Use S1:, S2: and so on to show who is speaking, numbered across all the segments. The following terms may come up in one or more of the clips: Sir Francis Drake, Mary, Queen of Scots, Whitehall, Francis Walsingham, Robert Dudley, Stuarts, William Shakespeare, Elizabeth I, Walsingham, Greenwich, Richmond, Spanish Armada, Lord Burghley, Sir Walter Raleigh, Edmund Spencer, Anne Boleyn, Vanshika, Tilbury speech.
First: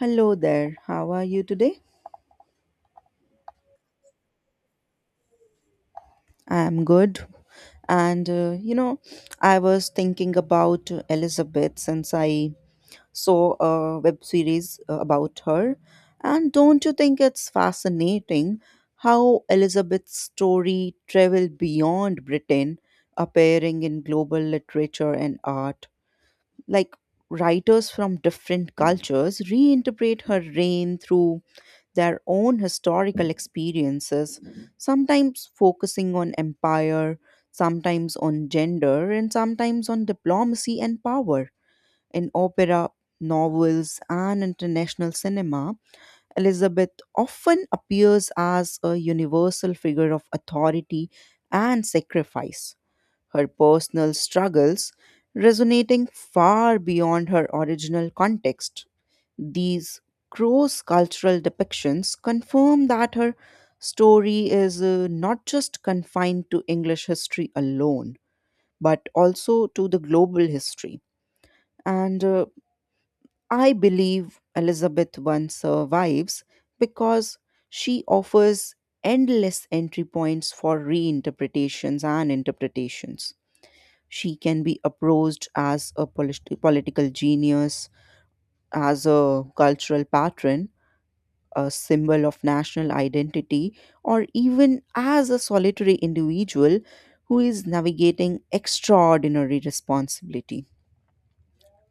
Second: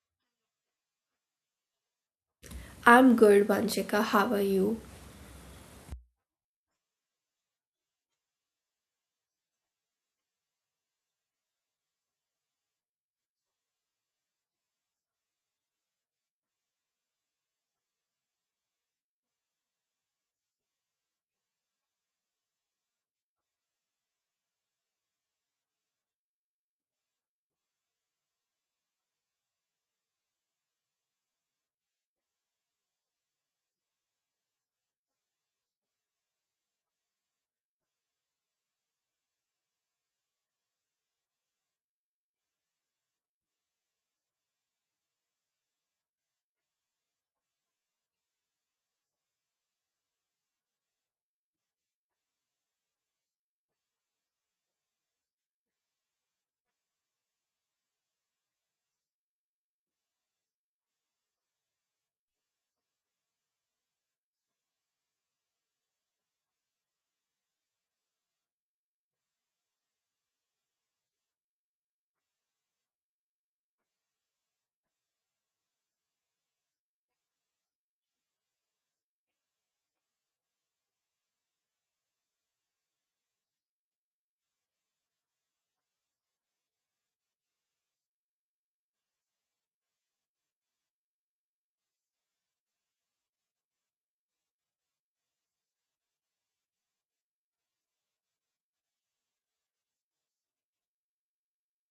S1: Hello there. How are you today?
S2: I'm good, Vanshika. How are you?
S1: I'm good. And I was thinking about Elizabeth since I saw a web series about her. And don't you think it's fascinating how Elizabeth's story traveled beyond Britain, appearing in global literature and art? Like writers from different cultures reinterpret her reign through their own historical experiences, sometimes focusing on empire, sometimes on gender, and sometimes on diplomacy and power. In opera, novels, and international cinema, Elizabeth often appears as a universal figure of authority and sacrifice. Her personal struggles resonating far beyond her original context. These cross cultural depictions confirm that her story is not just confined to English history alone, but also to the global history. And I believe Elizabeth I survives because she offers endless entry points for reinterpretations and interpretations. She can be approached as a political genius, as a cultural patron, a symbol of national identity, or even as a solitary individual who is navigating extraordinary responsibility.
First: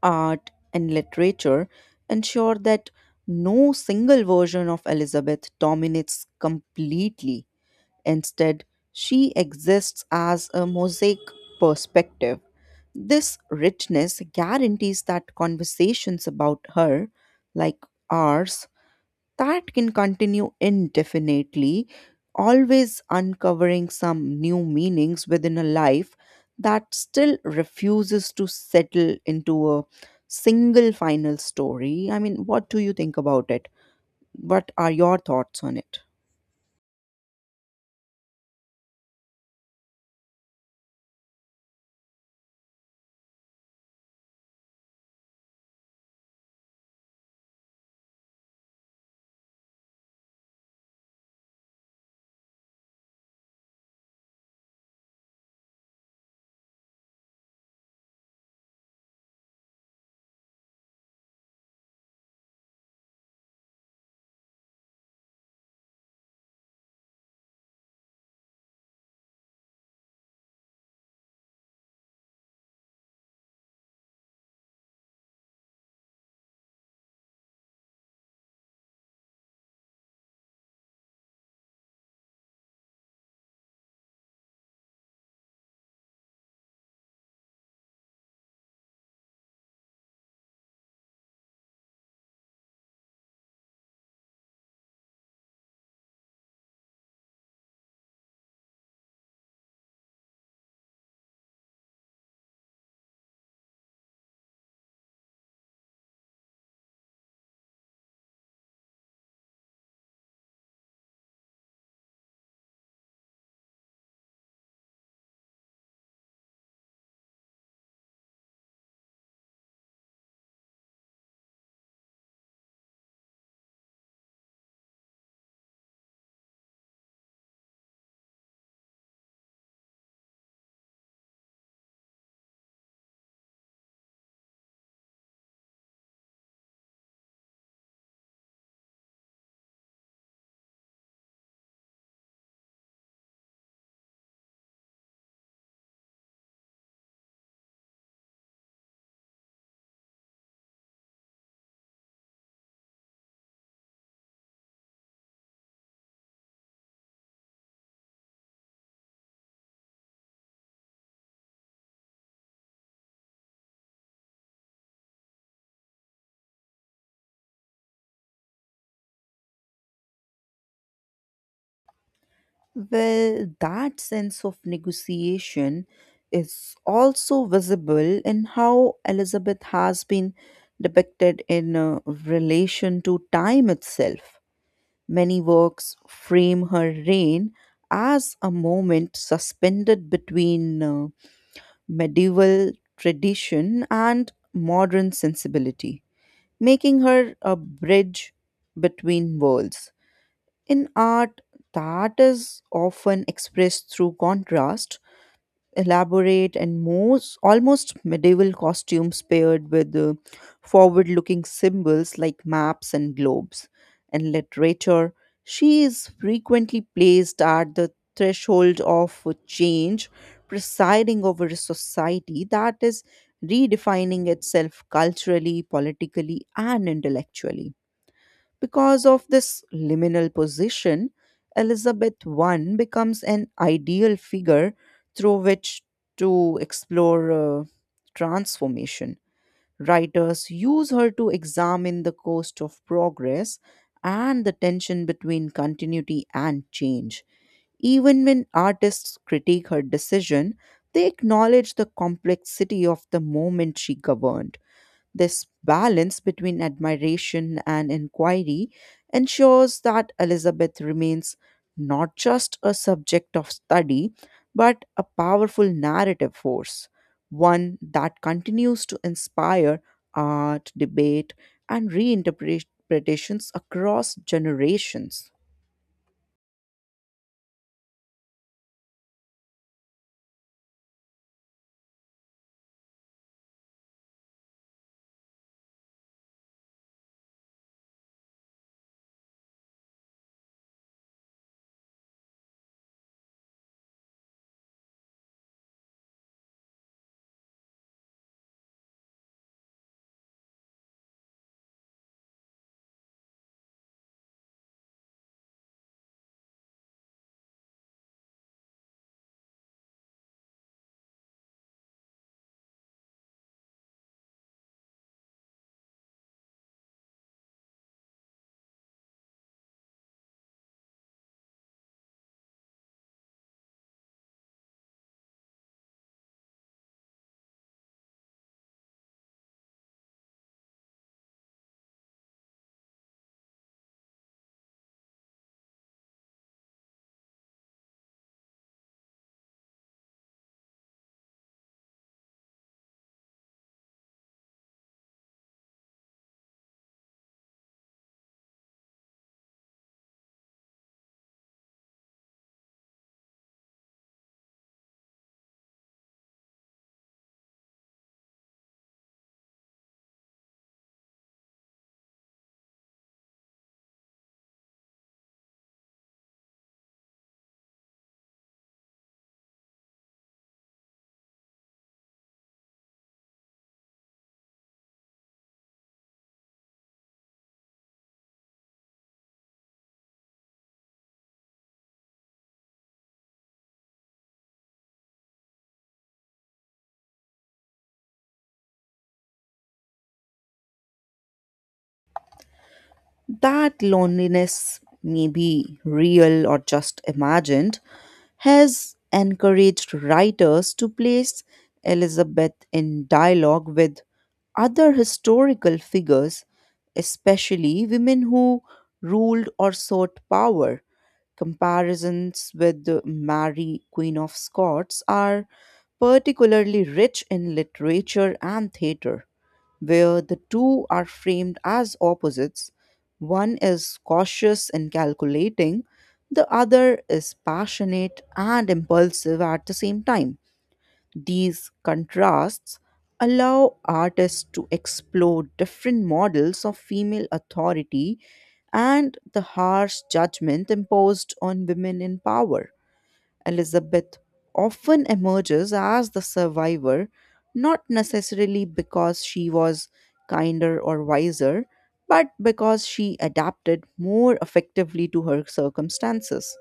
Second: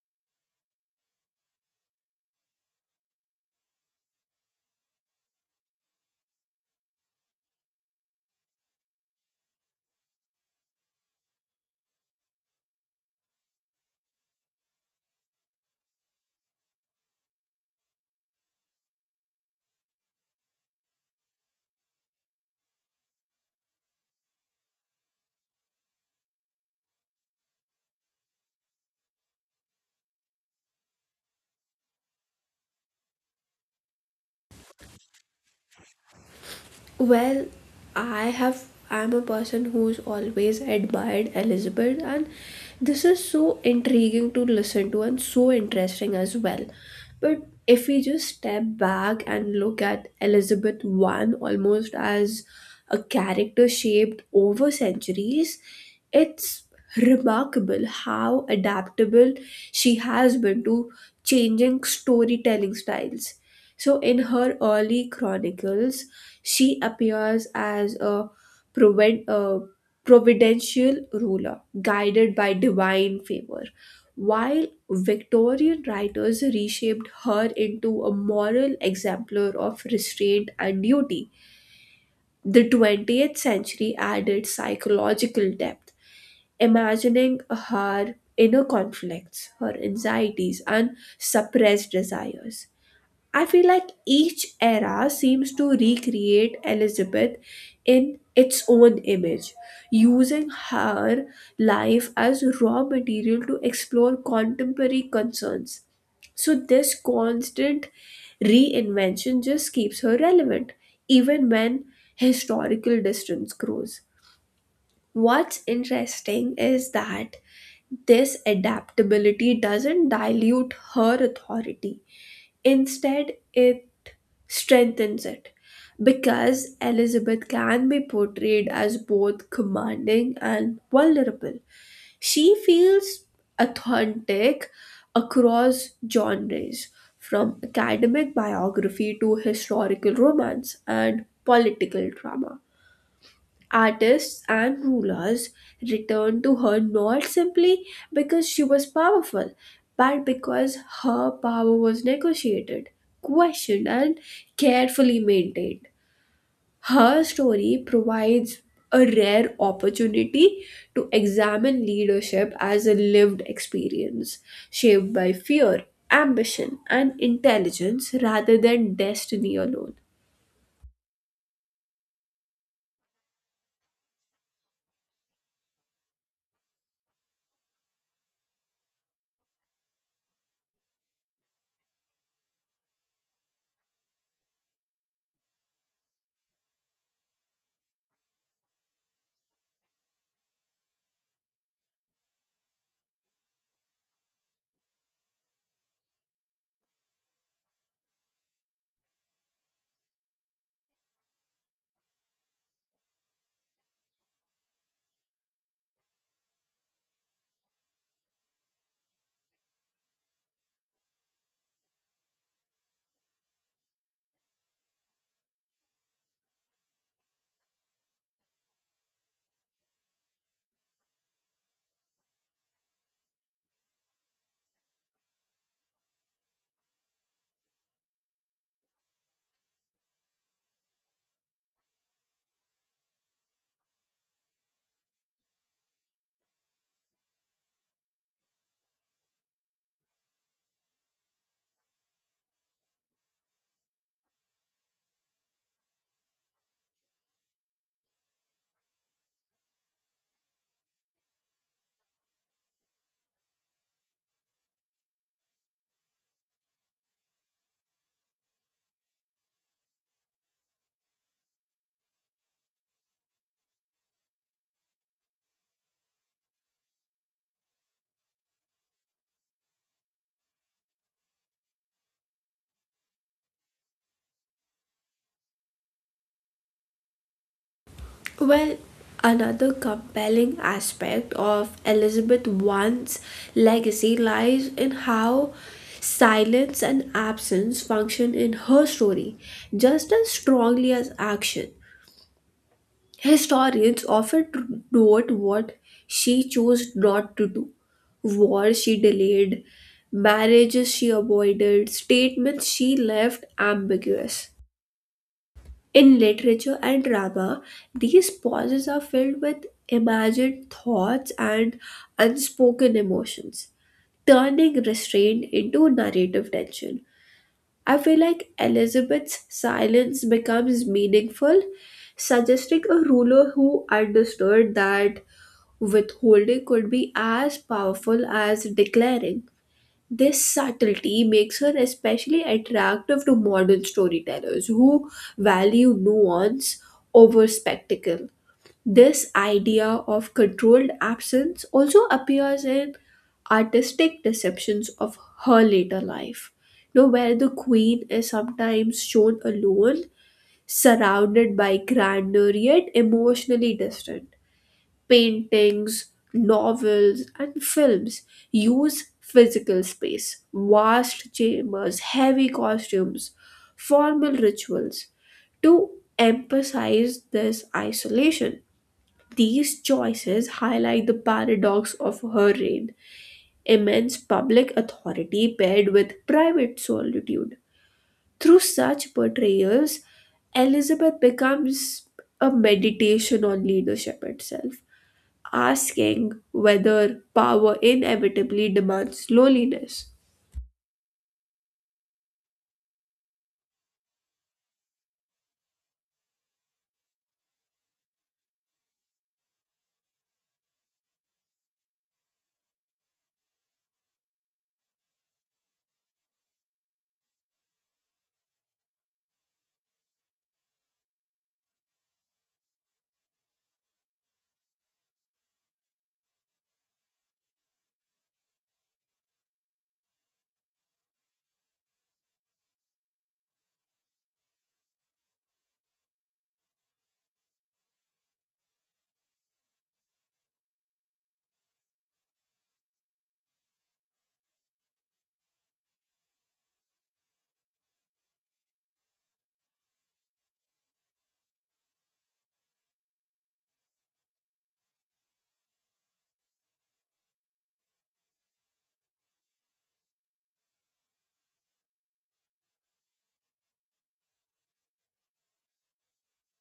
S1: Art and literature ensure that no single version of Elizabeth dominates completely. Instead, she exists as a mosaic perspective. This richness guarantees that conversations about her, like ours, that can continue indefinitely, always uncovering some new meanings within a life that still refuses to settle into a single final story. I mean, what do you think about it? What are your thoughts on it?
S2: Well, I have I'm a person who's always admired Elizabeth, and this is so intriguing to listen to and so interesting as well. But if we just step back and look at Elizabeth I almost as a character shaped over centuries, it's remarkable how adaptable she has been to changing storytelling styles. So in her early chronicles, she appears as a proved, uh, providential ruler, guided by divine favor, while Victorian writers reshaped her into a moral exemplar of restraint and duty. The 20th century added psychological depth, imagining her inner conflicts, her anxieties, and suppressed desires. I feel like each era seems to recreate Elizabeth in its own image, using her life as raw material to explore contemporary concerns. So, this constant reinvention just keeps her relevant, even when historical distance grows. What's interesting is that this adaptability doesn't dilute her authority. Instead, it strengthens it, because Elizabeth can be portrayed as both commanding and vulnerable. She feels authentic across genres, from academic biography to historical romance and political drama. Artists and rulers returned to her not simply because she was powerful, but because her power was negotiated, questioned, and carefully maintained. Her story provides a rare opportunity to examine leadership as a lived experience, shaped by fear, ambition, and intelligence rather than destiny alone.
S1: Well, that sense of negotiation is also visible in how Elizabeth has been depicted in relation to time itself. Many works frame her reign as a moment suspended between medieval tradition and modern sensibility, making her a bridge between worlds. In art, that is often expressed through contrast elaborate and most almost medieval costumes paired with forward-looking symbols like maps and globes. In literature, she is frequently placed at the threshold of change, presiding over a society that is redefining itself culturally, politically, and intellectually. Because of this liminal position, Elizabeth I becomes an ideal figure through which to explore transformation. Writers use her to examine the cost of progress and the tension between continuity and change. Even when artists critique her decision, they acknowledge the complexity of the moment she governed. This balance between admiration and inquiry ensures that Elizabeth remains not just a subject of study, but a powerful narrative force, one that continues to inspire art, debate, and reinterpretations across generations.
S2: Well, another compelling aspect of Elizabeth I's legacy lies in how silence and absence function in her story just as strongly as action. Historians often note what she chose not to do: wars she delayed, marriages she avoided, statements she left ambiguous. In literature and drama, these pauses are filled with imagined thoughts and unspoken emotions, turning restraint into narrative tension. I feel like Elizabeth's silence becomes meaningful, suggesting a ruler who understood that withholding could be as powerful as declaring. This subtlety makes her especially attractive to modern storytellers who value nuance over spectacle. This idea of controlled absence also appears in artistic deceptions of her later life, you know, where the queen is sometimes shown alone, surrounded by grandeur, yet emotionally distant. Paintings, novels, and films use physical space, vast chambers, heavy costumes, formal rituals to emphasize this isolation. These choices highlight the paradox of her reign: immense public authority paired with private solitude. Through such portrayals, Elizabeth becomes a meditation on leadership itself, asking whether power inevitably demands loneliness.
S1: That loneliness may be real or just imagined, has encouraged writers to place Elizabeth in dialogue with other historical figures, especially women who ruled or sought power. Comparisons with Mary, Queen of Scots, are particularly rich in literature and theatre where the two are framed as opposites. One is cautious and calculating, the other is passionate and impulsive at the same time. These contrasts allow artists to explore different models of female authority and the harsh judgment imposed on women in power. Elizabeth often emerges as the survivor, not necessarily because she was kinder or wiser, but because she adapted more effectively to her circumstances.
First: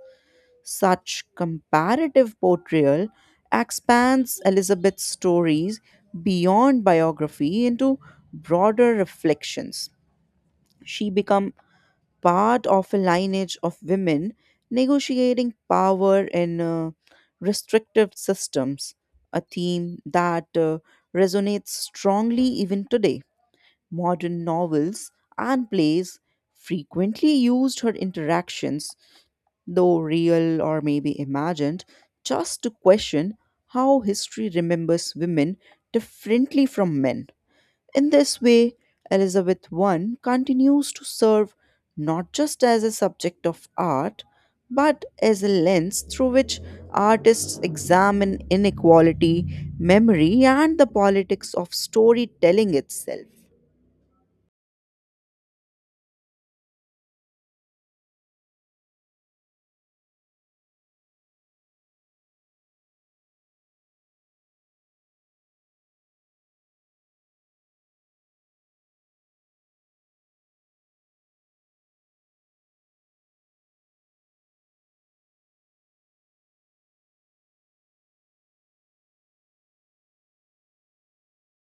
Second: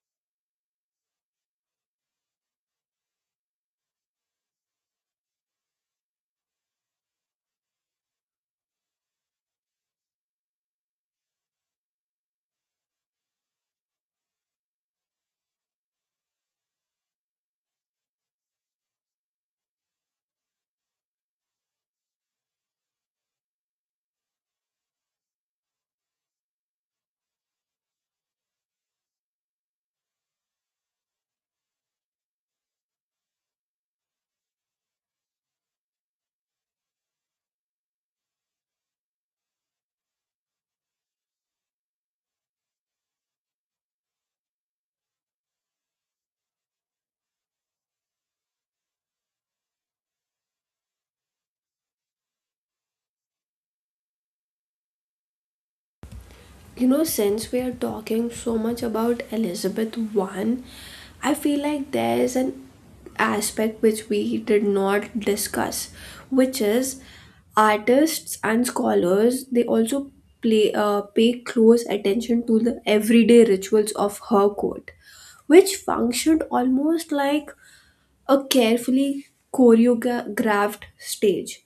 S1: Such comparative portrayal expands Elizabeth's stories beyond biography into broader reflections. She become part of a lineage of women negotiating power in restrictive systems, a theme that resonates strongly even today. Modern novels and plays frequently used her interactions, though real or maybe imagined, just to question how history remembers women differently from men. In this way, Elizabeth I continues to serve not just as a subject of art, but as a lens through which artists examine inequality, memory, and the politics of storytelling itself.
S2: You know, since we are talking so much about Elizabeth I, I feel like there's an aspect which we did not discuss, which is artists and scholars, they also play pay close attention to the everyday rituals of her court, which functioned almost like a carefully choreographed stage.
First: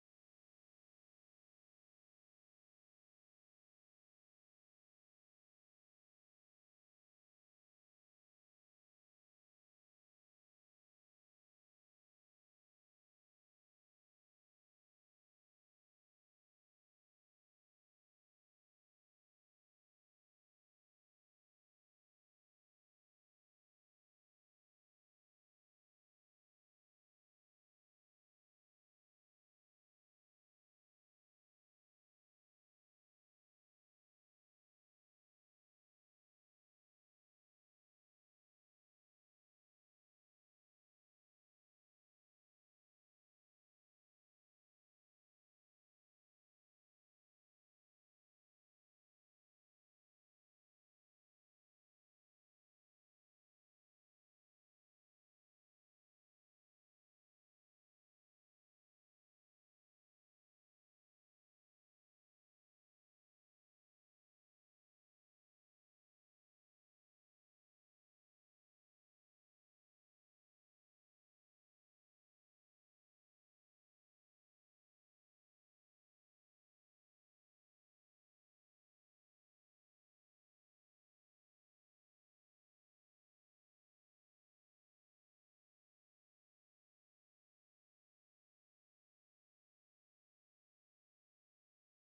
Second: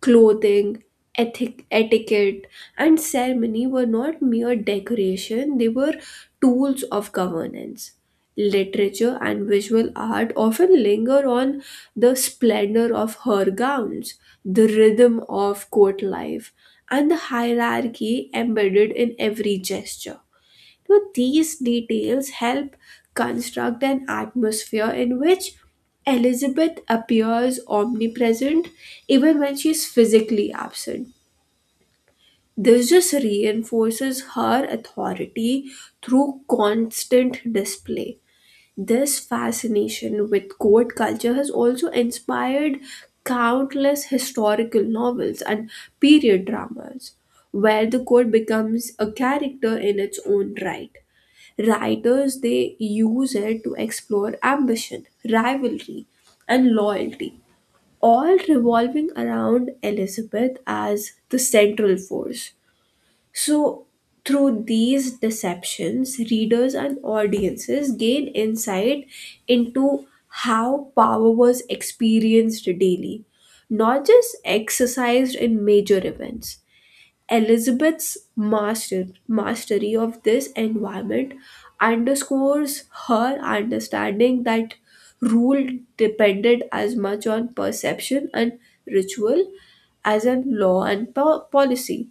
S2: Clothing, ethic, etiquette, and ceremony were not mere decoration, they were tools of governance. Literature and visual art often linger on the splendor of her gowns, the rhythm of court life, and the hierarchy embedded in every gesture. So these details help construct an atmosphere in which Elizabeth appears omnipresent even when she is physically absent. This just reinforces her authority through constant display. This fascination with court culture has also inspired countless historical novels and period dramas, where the court becomes a character in its own right. Writers, they use it to explore ambition, rivalry, and loyalty, all revolving around Elizabeth as the central force. So, through these deceptions, readers and audiences gain insight into how power was experienced daily, not just exercised in major events. Mastery of this environment underscores her understanding that rule depended as much on perception and ritual as on law and policy.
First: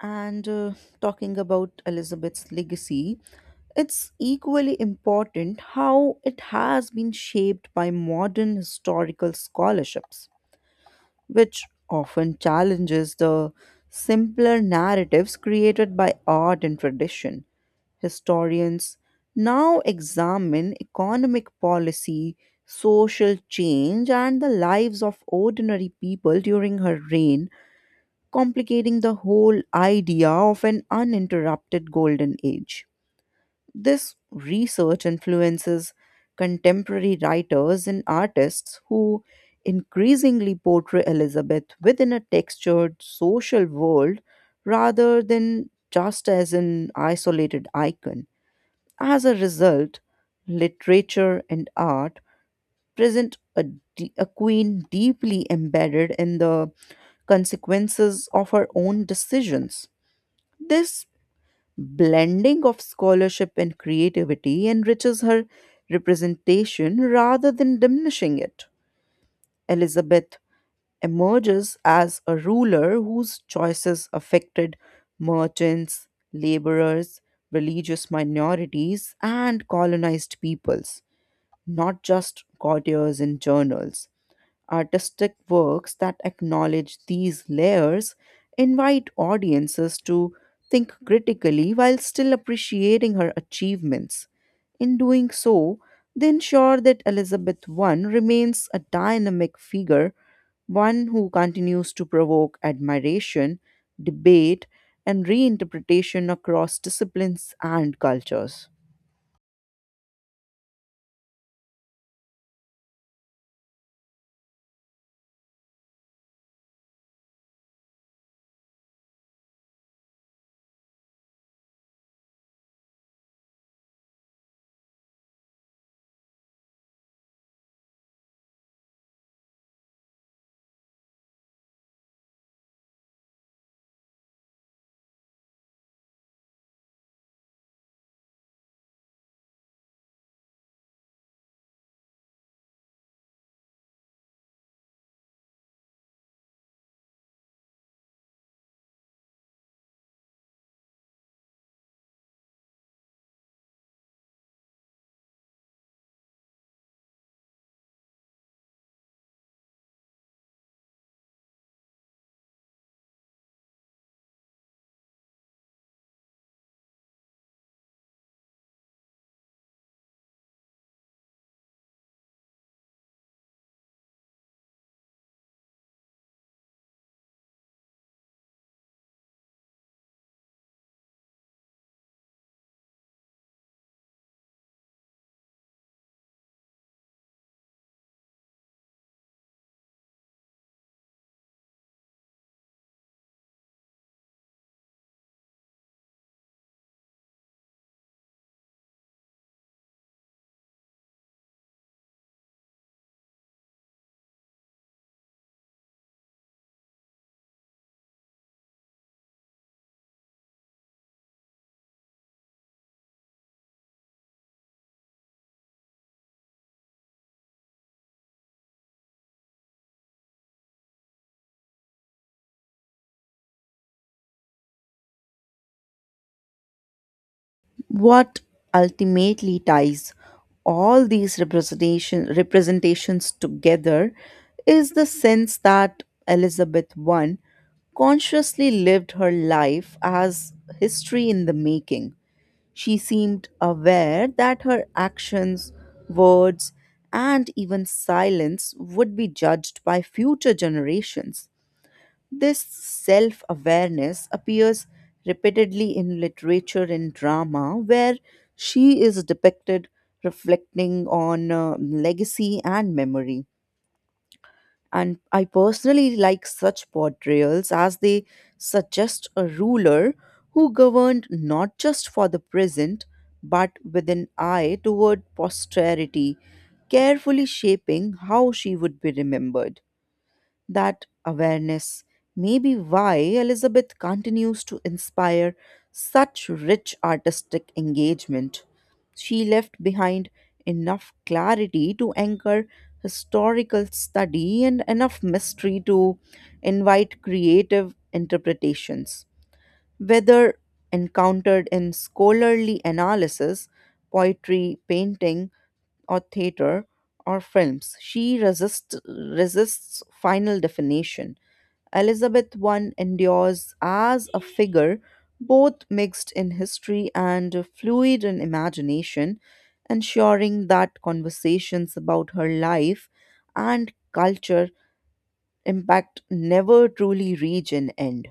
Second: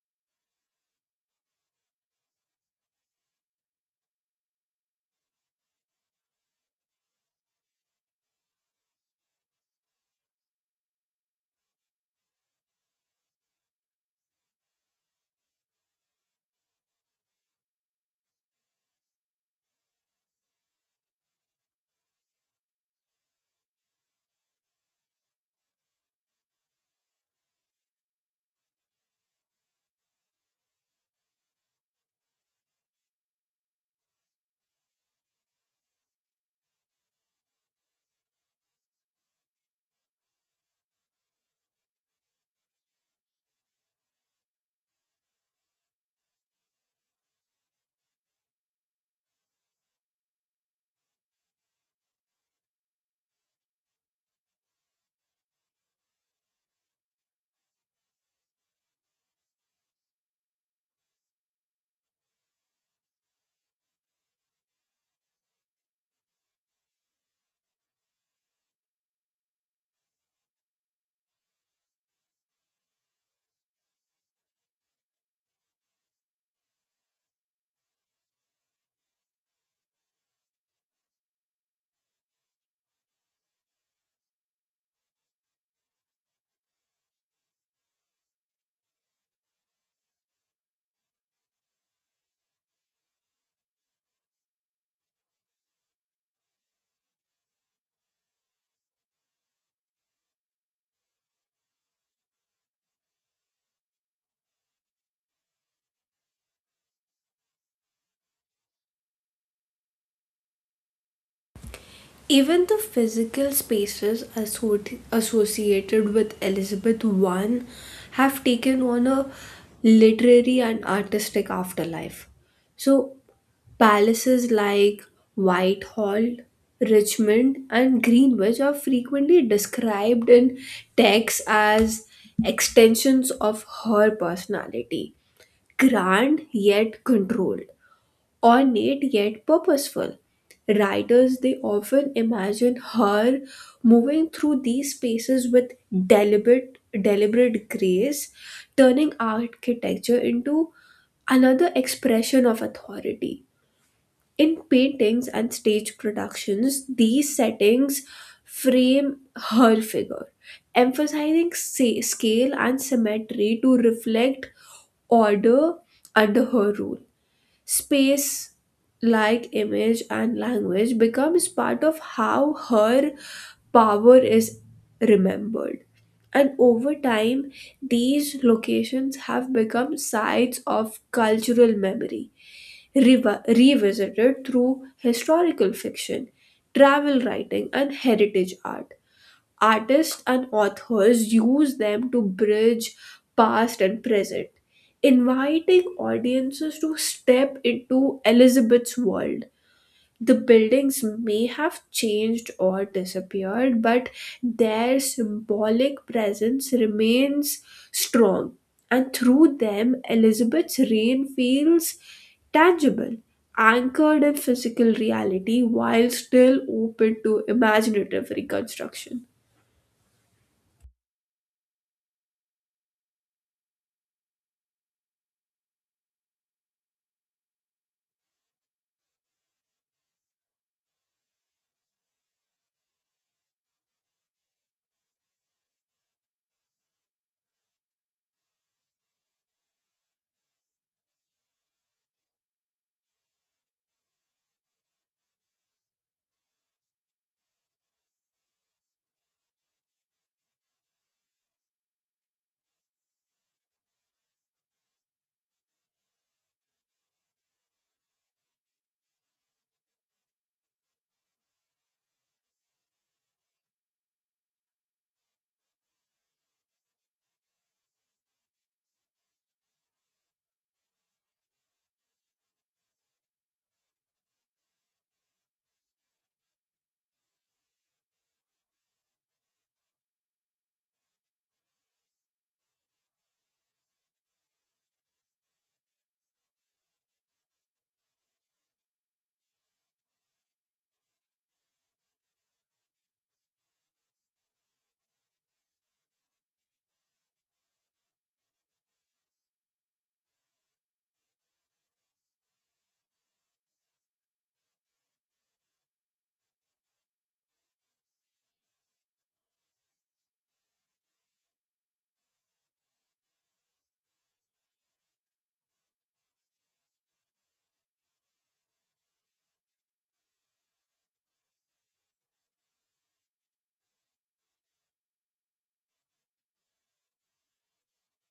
S1: And Talking about Elizabeth's legacy, it's equally important how it has been shaped by modern historical scholarships, which often challenges the simpler narratives created by art and tradition. Historians now examine economic policy, social change, and the lives of ordinary people during her reign complicating the whole idea of an uninterrupted golden age. This research influences contemporary writers and artists who increasingly portray Elizabeth within a textured social world rather than just as an isolated icon. As a result, literature and art present a queen deeply embedded in the consequences of her own decisions. This blending of scholarship and creativity enriches her representation rather than diminishing it. Elizabeth emerges as a ruler whose choices affected merchants, laborers, religious minorities, and colonized peoples, not just courtiers and journals. Artistic works that acknowledge these layers invite audiences to think critically while still appreciating her achievements. In doing so, they ensure that Elizabeth I remains a dynamic figure, one who continues to provoke admiration, debate, and reinterpretation across disciplines and cultures.
S2: Even the physical spaces associated with Elizabeth I have taken on a literary and artistic afterlife. So, palaces like Whitehall, Richmond, and Greenwich are frequently described in texts as extensions of her personality, grand yet controlled, ornate yet purposeful. Writers, they often imagine her moving through these spaces with deliberate grace, turning architecture into another expression of authority. In paintings and stage productions, these settings frame her figure, emphasizing scale and symmetry to reflect order under her rule. Space, like image and language, becomes part of how her power is remembered, and over time these locations have become sites of cultural memory, revisited through historical fiction, travel writing, and heritage art. Artists and authors use them to bridge past and present, inviting audiences to step into Elizabeth's world. The buildings may have changed or disappeared, but their symbolic presence remains strong, and through them, Elizabeth's reign feels tangible, anchored in physical reality while still open to imaginative reconstruction.
S1: What ultimately ties all these representations together is the sense that Elizabeth I consciously lived her life as history in the making. She seemed aware that her actions, words, and even silence would be judged by future generations. This self awareness appears repeatedly in literature and drama, where she is depicted reflecting on legacy and memory. And I personally like such portrayals as they suggest a ruler who governed not just for the present but with an eye toward posterity, carefully shaping how she would be remembered. That awareness may be why Elizabeth continues to inspire such rich artistic engagement. She left behind enough clarity to anchor historical study and enough mystery to invite creative interpretations. Whether encountered in scholarly analysis, poetry, painting, or theater or films. She resists final definition. Elizabeth I endures as a figure both mixed in history and fluid in imagination, ensuring that conversations about her life and culture impact never truly reach an end.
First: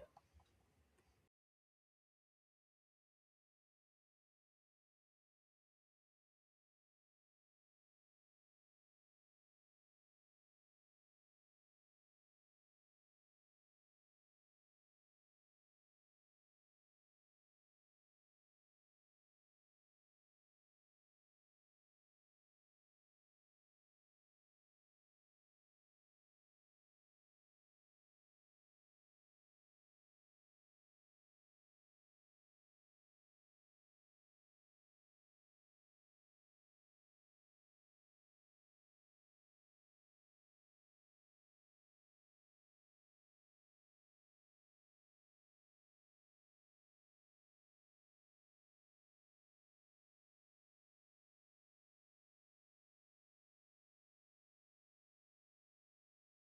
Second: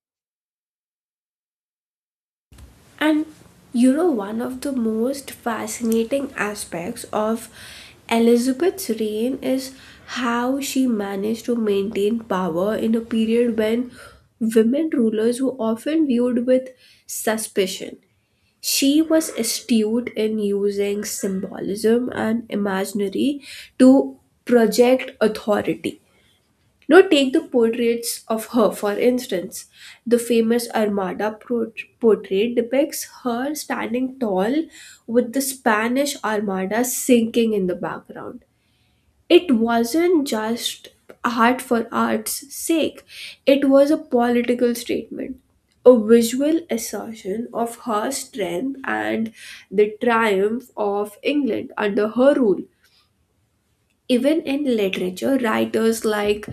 S2: And you know, one of the most fascinating aspects of Elizabeth's reign is how she managed to maintain power in a period when women rulers were often viewed with suspicion. She was astute in using symbolism and imaginary to project authority. Now, take the portraits of her, for instance. The famous portrait depicts her standing tall with the Spanish Armada sinking in the background. It wasn't just art for art's sake, it was a political statement, a visual assertion of her strength and the triumph of England under her rule. Even in literature, writers like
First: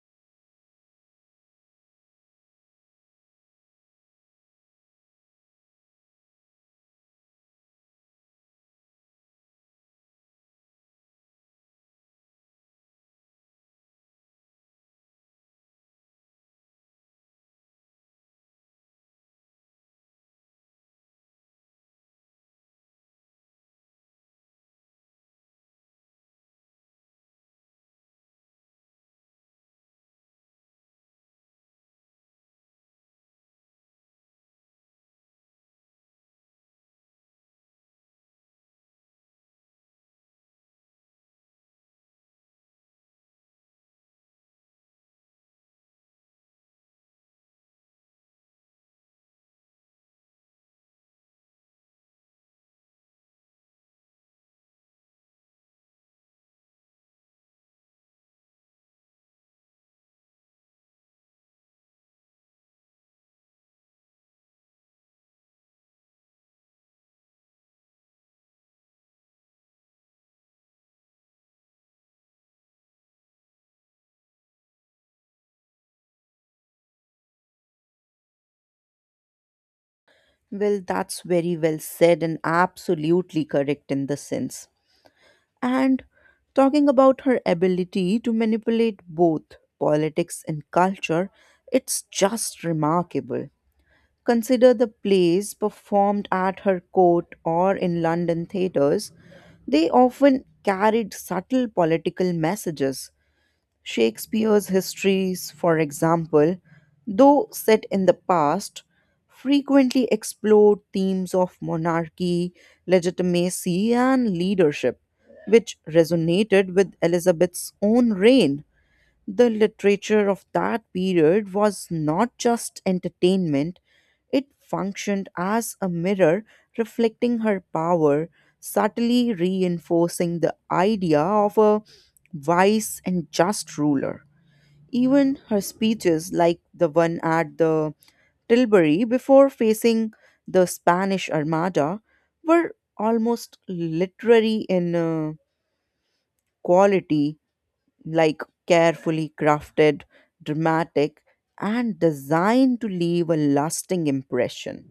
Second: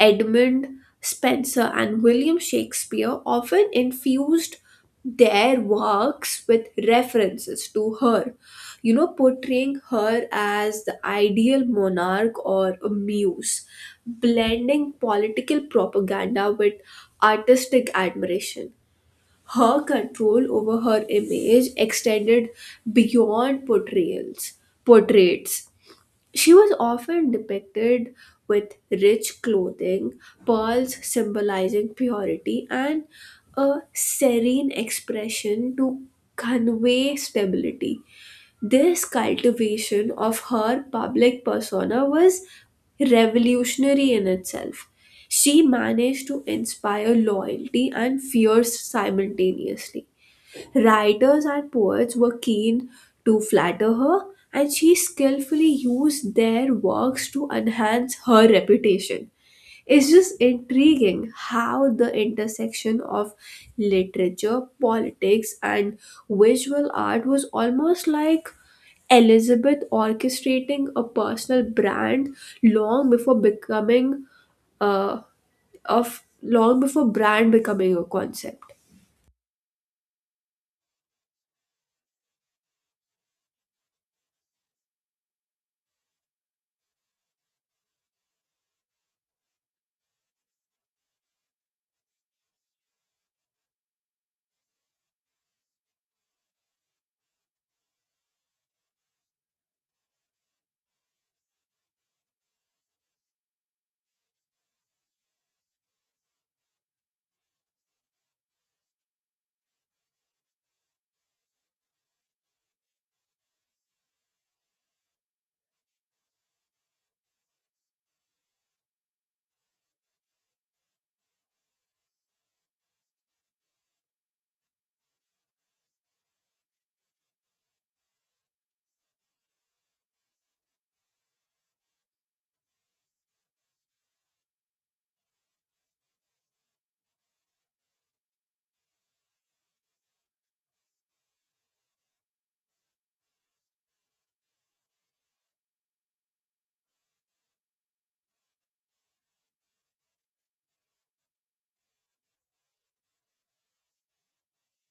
S2: Edmund Spencer and William Shakespeare often infused their works with references to her, you know, portraying her as the ideal monarch or a muse, blending political propaganda with artistic admiration. Her control over her image extended beyond portraits. She was often depicted with rich clothing, pearls symbolizing purity, and a serene expression to convey stability. This cultivation of her public persona was revolutionary in itself. She managed to inspire loyalty and fear simultaneously. Writers and poets were keen to flatter her, and she skillfully used their works to enhance her reputation. It's just intriguing how the intersection of literature, politics, and visual art was almost like Elizabeth orchestrating a personal brand long before becoming uh, of long before brand becoming a concept.
S1: Well, that's very well said and absolutely correct in the sense. And talking about her ability to manipulate both politics and culture, it's just remarkable. Consider the plays performed at her court or in London theatres They often carried subtle political messages. Shakespeare's histories, for example, though set in the past, frequently explored themes of monarchy, legitimacy, and leadership, which resonated with Elizabeth's own reign. The literature of that period was not just entertainment, it functioned as a mirror reflecting her power, subtly reinforcing the idea of a wise and just ruler. Even her speeches, like the one at the Tilbury before facing the Spanish Armada, were almost literary in quality like carefully crafted, dramatic, and designed to leave a lasting impression.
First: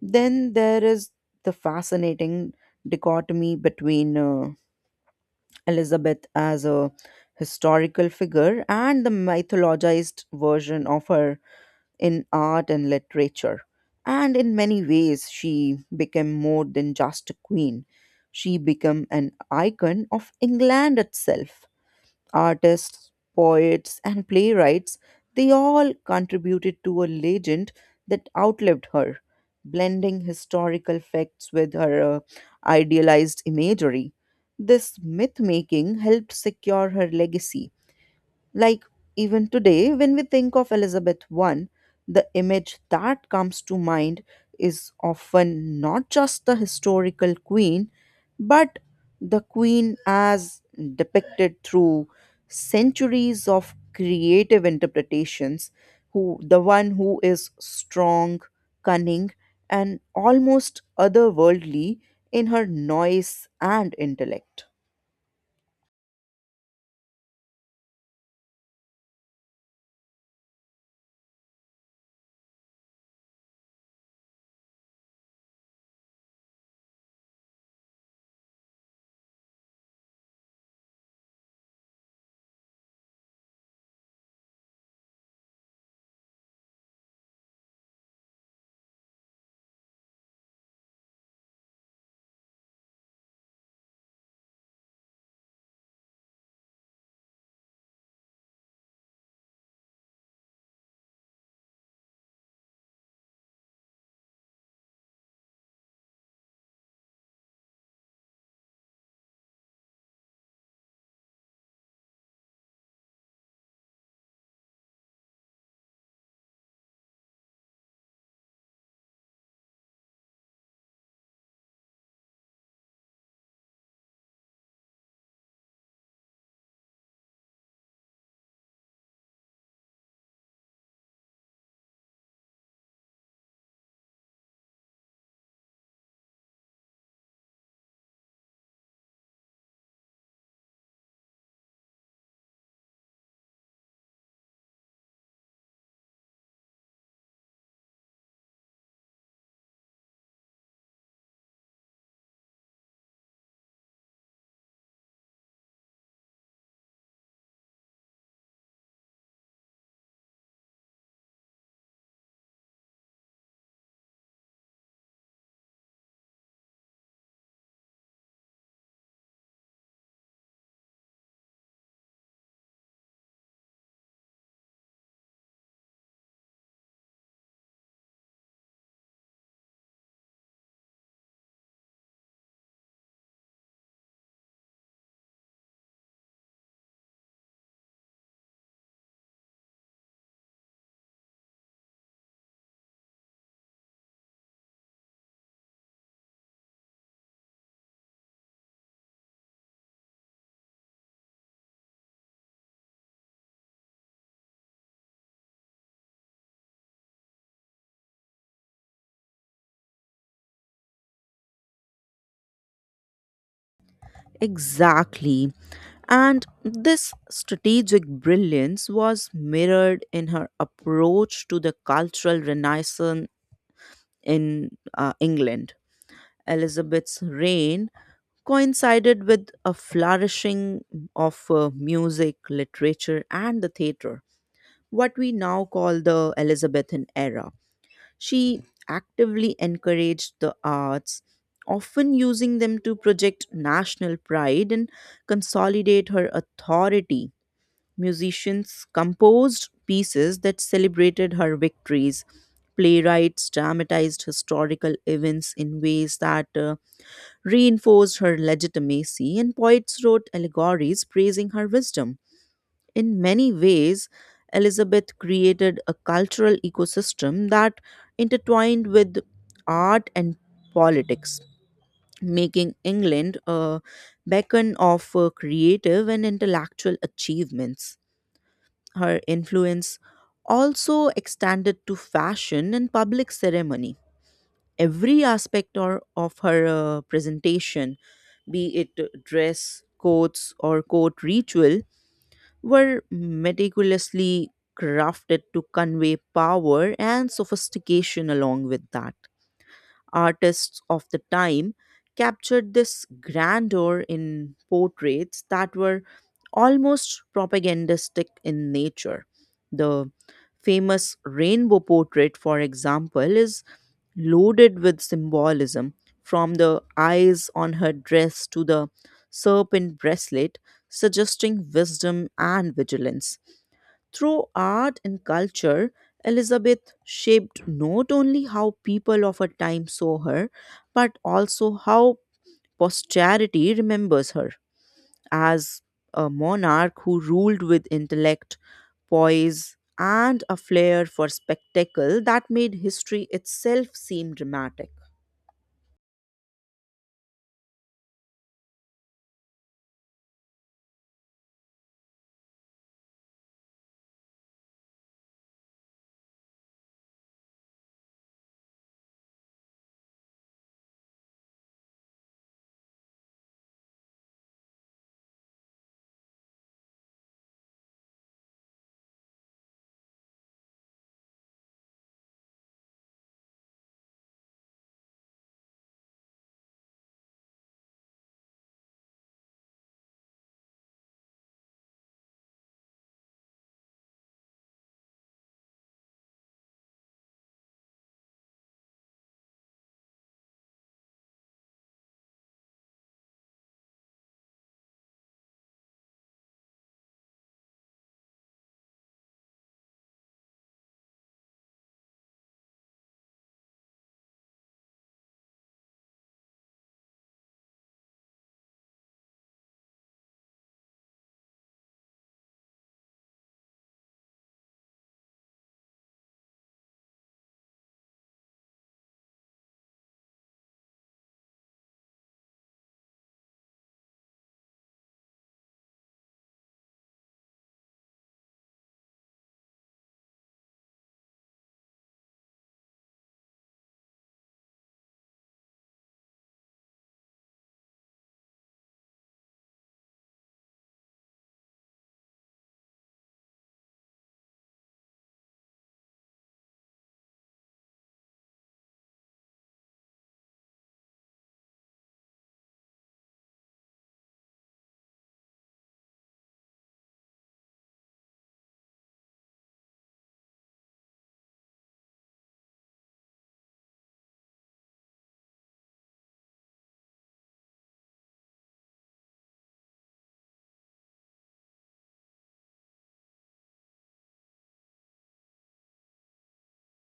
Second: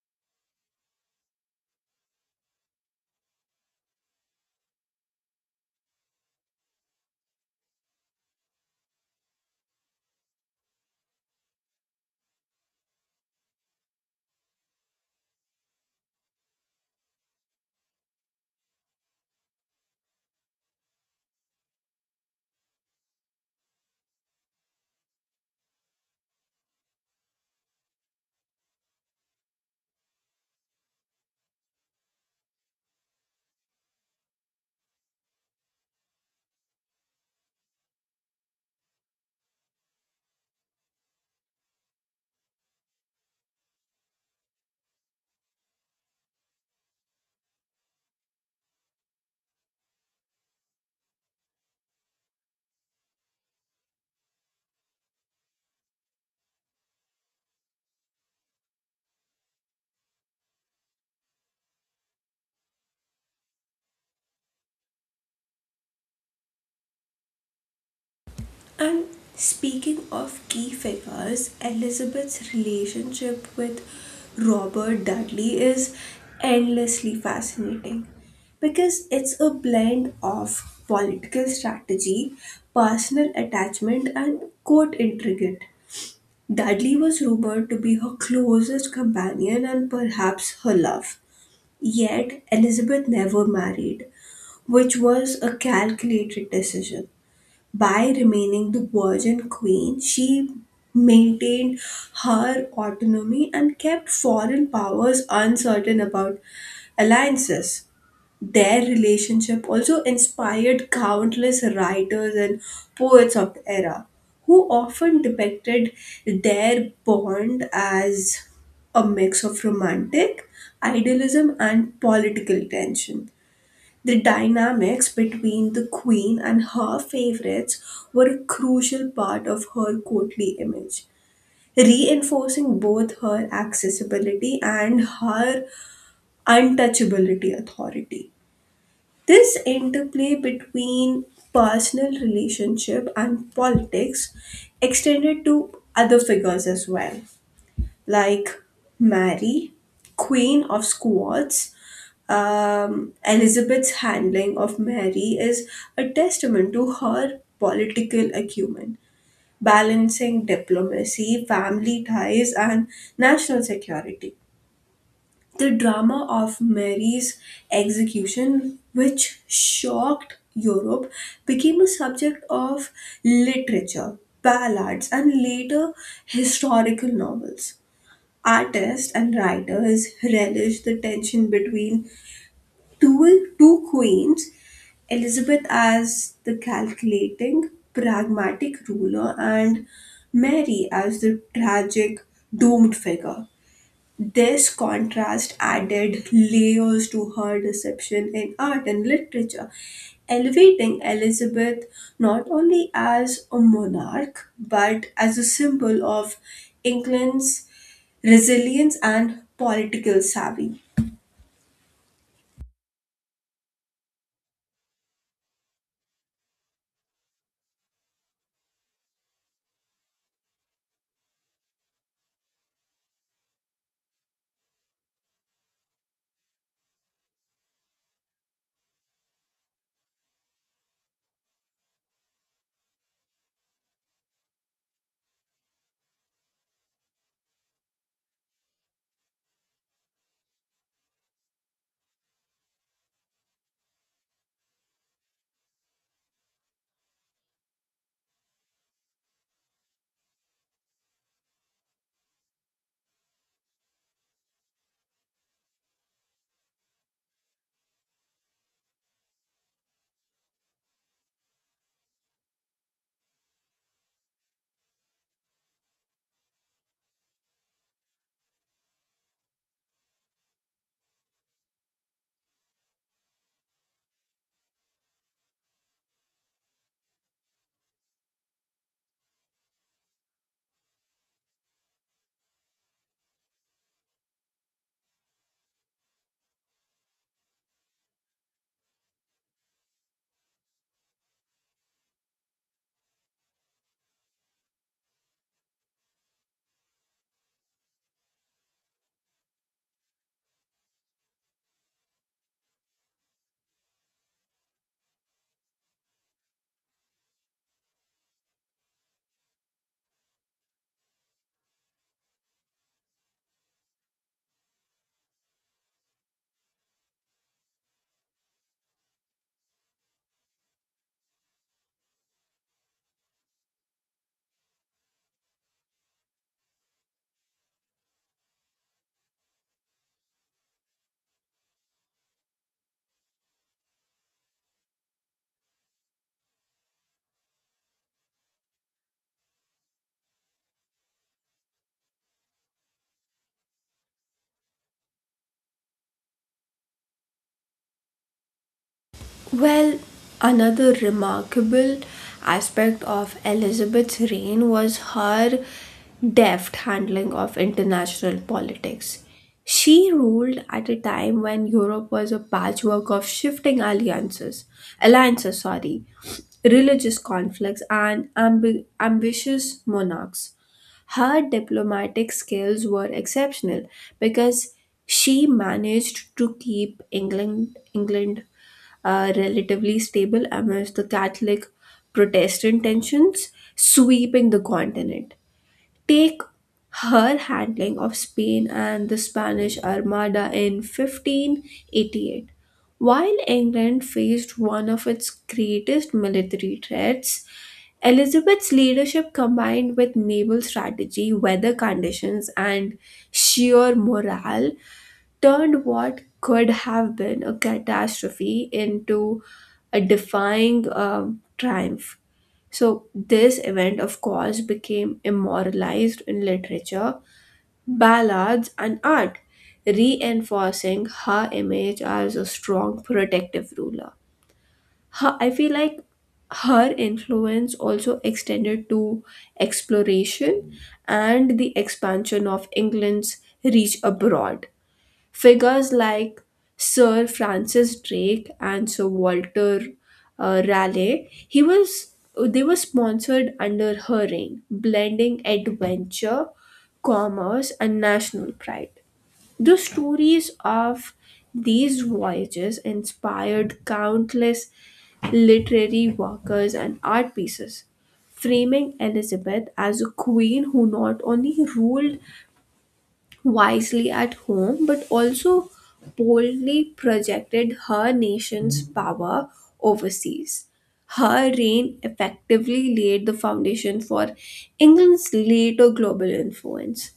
S1: Then there is the fascinating dichotomy between Elizabeth as a historical figure and the mythologized version of her in art and literature. And in many ways, she became more than just a queen. She became an icon of England itself. Artists, poets, and playwrights, they all contributed to a legend that outlived her, blending historical facts with her idealized imagery. This myth making helped secure her legacy like even today, when we think of Elizabeth I, the image that comes to mind is often not just the historical queen, but the queen as depicted through centuries of creative interpretations, who the one who is strong, cunning, and almost otherworldly in her noise and intellect.
S2: And speaking of key figures, Elizabeth's relationship with Robert Dudley is endlessly fascinating because it's a blend of political strategy, personal attachment, and court intrigue. Dudley was rumored to be her closest companion and perhaps her love. Yet, Elizabeth never married, which was a calculated decision. By remaining the Virgin Queen, she maintained her autonomy and kept foreign powers uncertain about alliances. Their relationship also inspired countless writers and poets of the era, who often depicted their bond as a mix of romantic idealism and political tension. The dynamics between the queen and her favorites were a crucial part of her courtly image, reinforcing both her accessibility and her untouchability authority. This interplay between personal relationship and politics extended to other figures as well, like Mary, Queen of Scots. Elizabeth's handling of Mary is a testament to her political acumen, balancing diplomacy, family ties, and national security. The drama of Mary's execution, which shocked Europe, became a subject of literature, ballads, and later historical novels. Artists and writers relish the tension between two queens: Elizabeth as the calculating, pragmatic ruler, and Mary as the tragic, doomed figure. This contrast added layers to her deception in art and literature, elevating Elizabeth not only as a monarch but as a symbol of England's resilience and political savvy.
S1: Exactly. And this strategic brilliance was mirrored in her approach to the cultural renaissance in England. Elizabeth's reign coincided with a flourishing of music, literature, and the theatre, what we now call the Elizabethan era. She actively encouraged the arts, often using them to project national pride and consolidate her authority. Musicians composed pieces that celebrated her victories. Playwrights dramatized historical events in ways that reinforced her legitimacy, and poets wrote allegories praising her wisdom. In many ways, Elizabeth created a cultural ecosystem that intertwined with art and politics, making England a beacon of creative and intellectual achievements. Her influence also extended to fashion and public ceremony. Every of her presentation, be it dress, coats, or court ritual, were meticulously crafted to convey power and sophistication along with that. Artists of the time captured this grandeur in portraits that were almost propagandistic in nature. The famous rainbow portrait, for example, is loaded with symbolism from the eyes on her dress to the serpent bracelet, suggesting wisdom and vigilance. Through art and culture, Elizabeth shaped not only how people of her time saw her, but also how posterity remembers her as a monarch who ruled with intellect, poise, and a flair for spectacle that made history itself seem dramatic.
S2: Well, another remarkable aspect of Elizabeth's reign was her deft handling of international politics. She ruled at a time when Europe was a patchwork of shifting sorry, religious conflicts, and ambitious monarchs. Her diplomatic skills were exceptional because she managed to keep England are relatively stable amidst the Catholic Protestant tensions sweeping the continent. Take her handling of Spain and the Spanish Armada in 1588. While England faced one of its greatest military threats, Elizabeth's leadership, combined with naval strategy, weather conditions, and sheer morale, turned what could have been a catastrophe into a defying triumph. So, this event, of course, became immortalized in literature, ballads, and art, reinforcing her image as a strong protective ruler. I feel like her influence also extended to exploration and the expansion of England's reach abroad. Figures like Sir Francis Drake and Sir Walter Raleigh, he was they were sponsored under her reign, blending adventure, commerce, and national pride. The stories of these voyages inspired countless literary workers and art pieces, framing Elizabeth as a queen who not only ruled wisely at home but also boldly projected her nation's power overseas. Her reign effectively laid the foundation for England's later global influence,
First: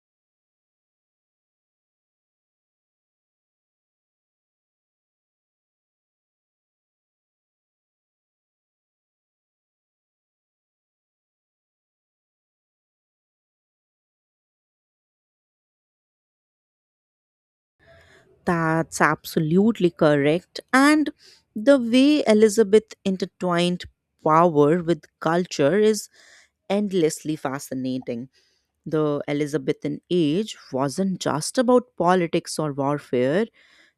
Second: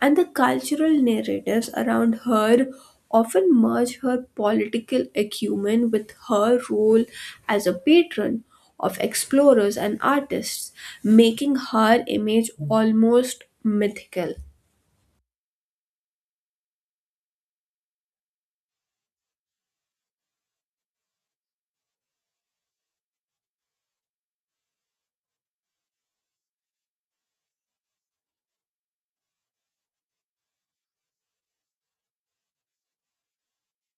S2: and the cultural narratives around her often merge her political acumen with her role as a patron of explorers and artists, making her image almost mythical.
S1: That's absolutely correct. And the way Elizabeth intertwined power with culture is endlessly fascinating. The Elizabethan age wasn't just about politics or warfare,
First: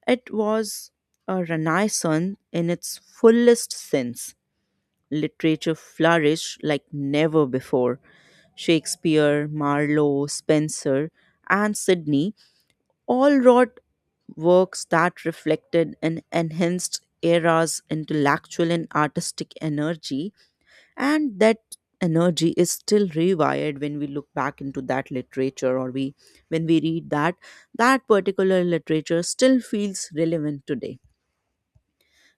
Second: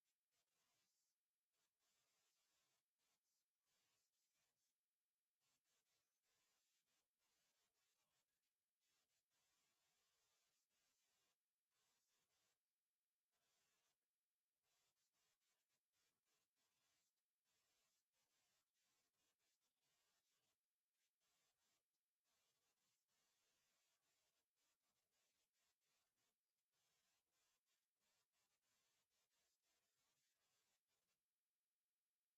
S1: it was a renaissance in its fullest sense. Literature flourished like never before. Shakespeare, Marlowe, Spencer, and Sidney all wrote works that reflected an enhanced era's intellectual and artistic energy and that energy is still rewired when we look back into that literature or we when we read that particular literature still feels relevant today.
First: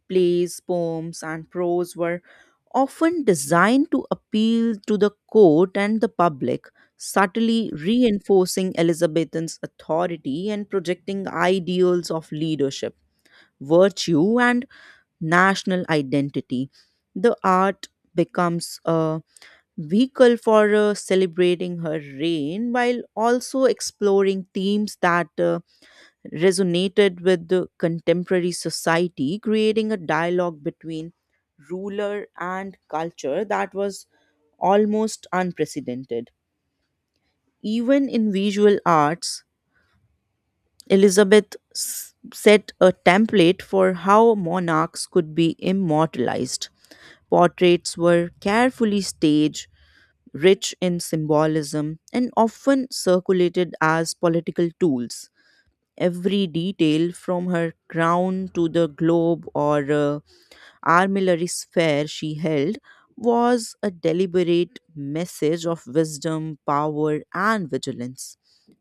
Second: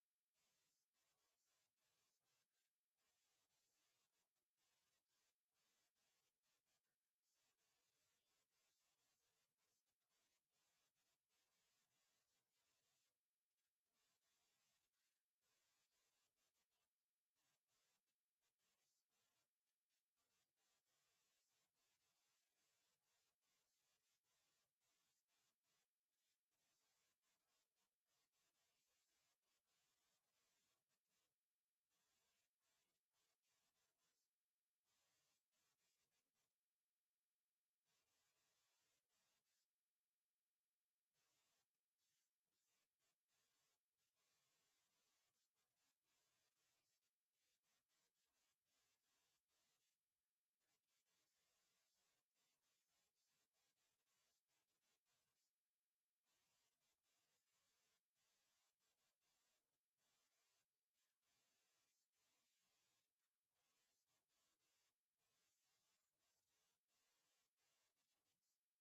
S1: Plays poems and prose were often designed to appeal to the court and the public subtly reinforcing elizabethan's authority and projecting ideals of leadership virtue and national identity. The art becomes a vehicle for celebrating her reign while also exploring themes that resonated with the contemporary society, creating a dialogue between ruler and culture that was almost unprecedented. Even in visual arts, set a template for how monarchs could be immortalized. Portraits were carefully staged rich in symbolism and often circulated as political tools. Every detail from her crown to the globe or armillary sphere she held was a deliberate message of wisdom, power, and vigilance.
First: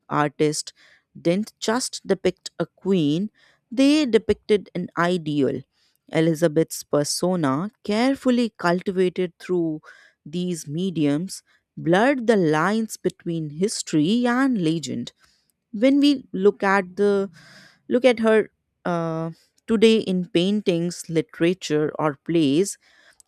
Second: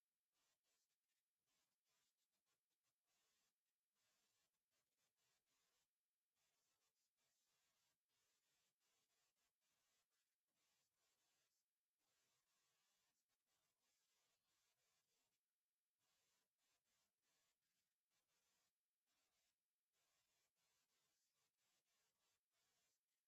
S1: Artists didn't just depict a queen, they depicted an ideal. Elizabeth's persona, carefully cultivated through these mediums, blurred the lines between history and legend. When we look at her uh, today in paintings, literature, or plays,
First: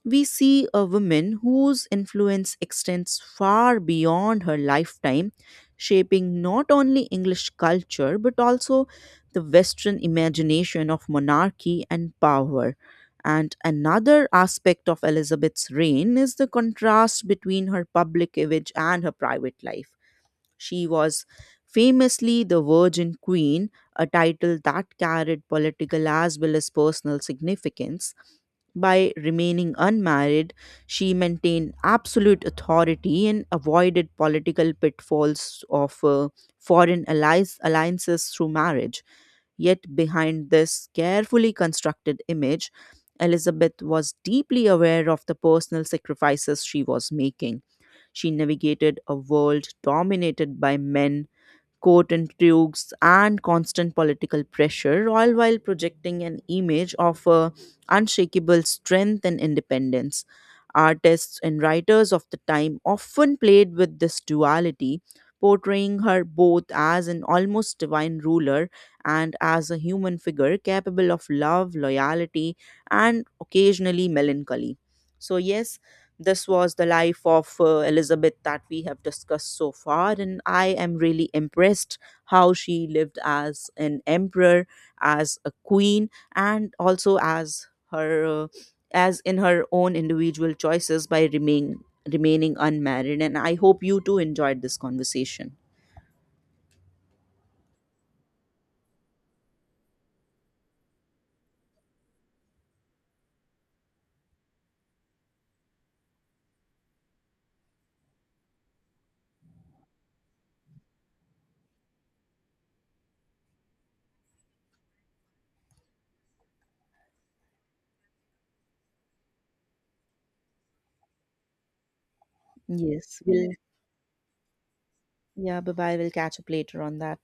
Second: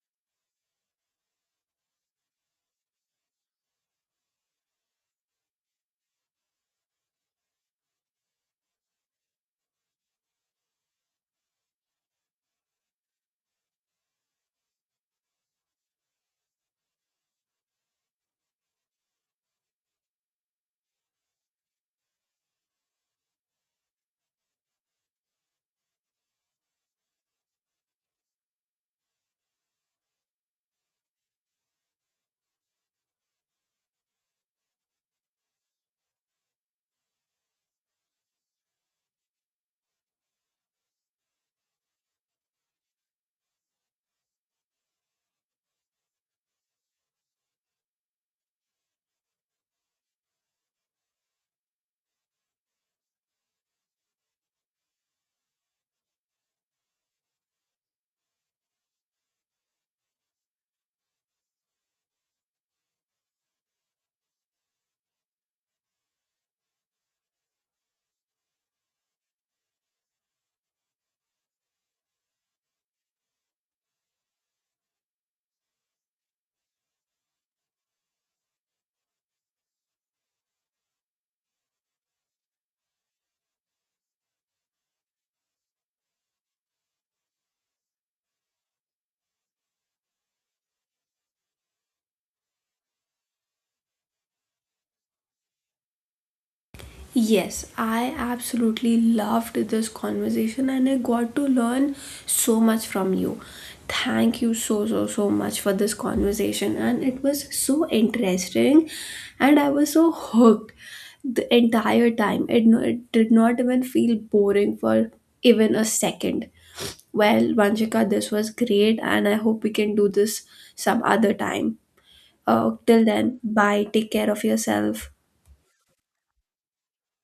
S1: we see a woman whose influence extends far beyond her lifetime, shaping not only English culture but also the Western imagination of monarchy and power. And another aspect of Elizabeth's reign is the contrast between her public image and her private life she was famously the Virgin Queen, a title that carried political as well as personal significance. By remaining unmarried, she maintained absolute authority and avoided political pitfalls of foreign allies, alliances through marriage. Yet, behind this carefully constructed image, Elizabeth was deeply aware of the personal sacrifices she was making. She navigated a world dominated by men, court intrigues, and constant political pressure, all while projecting an image of her unshakable strength and independence. Artists and writers of the time often played with this duality, portraying her both as an almost divine ruler and as a human figure capable of love, loyalty, and occasionally melancholy. So, yes, this was the life of Elizabeth that we have discussed so far, and I am really impressed how she lived as an emperor, as a queen, and also as her as in her own individual choices by remaining unmarried. And I hope you too enjoyed this conversation.
S2: Yes, I absolutely loved this conversation and I got to learn so much from you. Thank you so, so, so much for this conversation. And it was so interesting and I was so hooked the entire time. No, it did not even feel boring for even a second. Well, Vanshika, this was great and I hope we can do this some other time. Till
S1: Yes,
S2: then,
S1: we'll
S2: bye. Take care of yourself.
S1: yeah, bye bye. We'll catch up later on that.